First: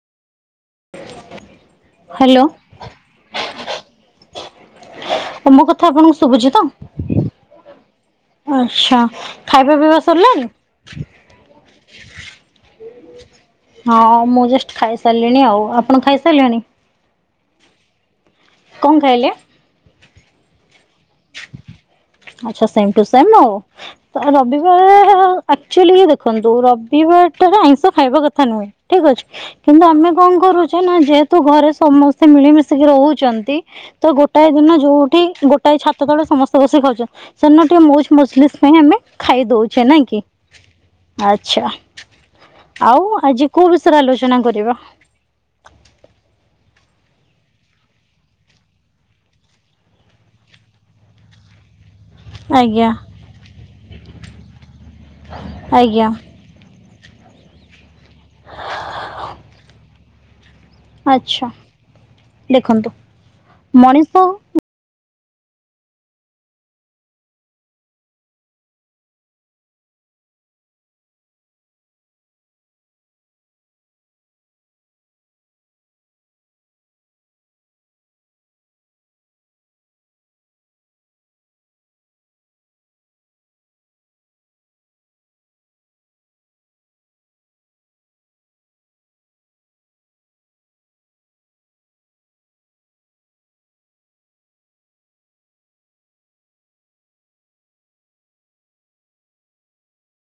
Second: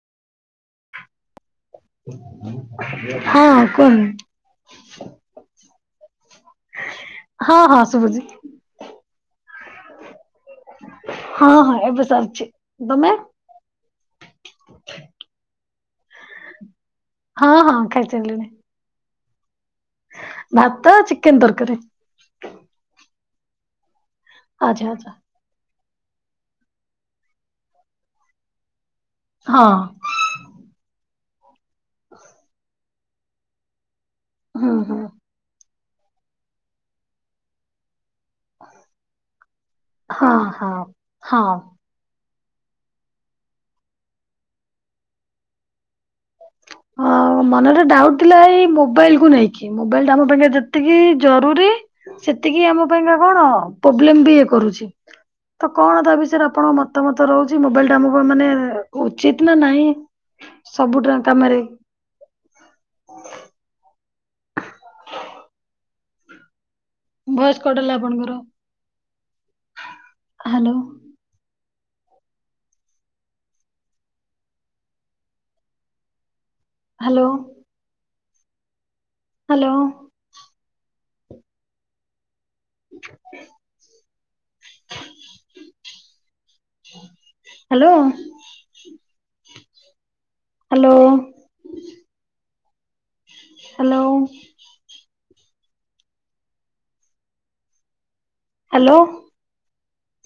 Hello. ହଁ କୁହ ମୋ କଥା ଆପଣଙ୍କୁ ଶୁଭୁଛି ତ? ହଁ ହଁ ଶୁଭୁଛି ଆଚ୍ଛା ଖାଇବା ପିଇବା ସରିଲାଣିି ହଁ ହଁ ଏବେ ସରିଛି ତମେ ହଁ ମୁଁ ଜଷ୍ଟ ଖାଇସାରିଲିଣି ଆଉ ଆପଣ ଖାଇସାରିଲେଣି ହଁ ହଁ ଖାଇ ସାଇଲିଣି। କଣ ଖାଇଲେ? ଭାତ, ଚିକେନ୍ ତରକାରୀ। ଆଚ୍ଛା, ସେମ୍ ଟୁ ସେମ୍ ଆଉ, ଆଚ୍ଛା ରବିବାର ଆଚ୍ଛା ଏ ଆକ୍ଚୁଲି ଦେଖନ୍ତୁ, ରବିବାର ଟାରେ ଆଇଁଷ ଖାଇବା କଥା ନୁହେଁ ଠିକ୍ ଅଛି? ହଁ କିନ୍ତୁ ଆମେ କଣ କରୁଛେ ନା, ଯେହେତୁ ଘରେ ସମସ୍ତେ ମିଳିମିଶିକି ରହୁଛନ୍ତି ତ ଗୋଟାଏ ଦିନ ହୁଁ ହୁଁ ଯୋଉଠି ଗୋ ଟାଏ ଛାତ ତଳେ ସମସ୍ତେ ବସି ଖାଉଛନ୍ତି, ସେ ଦିନ ଟିକେ ମଜ୍ ମଜଲିସ୍ ପାଇଁ ଆମେ ଖାଇ ଦଉଛେ ନାଇଁ କି? ହଁ ହଁ ହଁ ଆଛା। ଆଉ ଆଜି କୋଉ ବିଷୟରେ ଆଲୋଚନା କରିବା? ହଁ ମନରେ ଡାଉଟ୍ ଥିଲା ଏଇ ମୋବାଇଲକୁୁ ନେଇକି? କି ମୋବାଇଲ ଟା ଆମ ପାଖେ ଯେତିକି ଜରୁରୀ ସେତିକି ଆମ ଆଜ୍ଞା ପାଇଁକା କଣ ପ୍ରୋବ୍ଲେମ ବି ଇଏ କରୁଛି। ତ କଣ, ଆଜ୍ଞା ତା ବିଷୟରେ ଆପଣ ମ? ମତାମତ ରହୁଛି ମୋବାଇଲ ଟା ଆମକୁ ମାନେ ଉଚିତ୍ ନା ନାହିଁ, ସବୁଟା ଆଚ୍ଛା କାମରେ ଦେଖନ୍ତୁ ମଣିଷ [unintelligible] ଭଏସ୍ କଟ ହେଲା ଆପଣଙ୍କର, hello hello hello [unintelligible] hello hello hello hello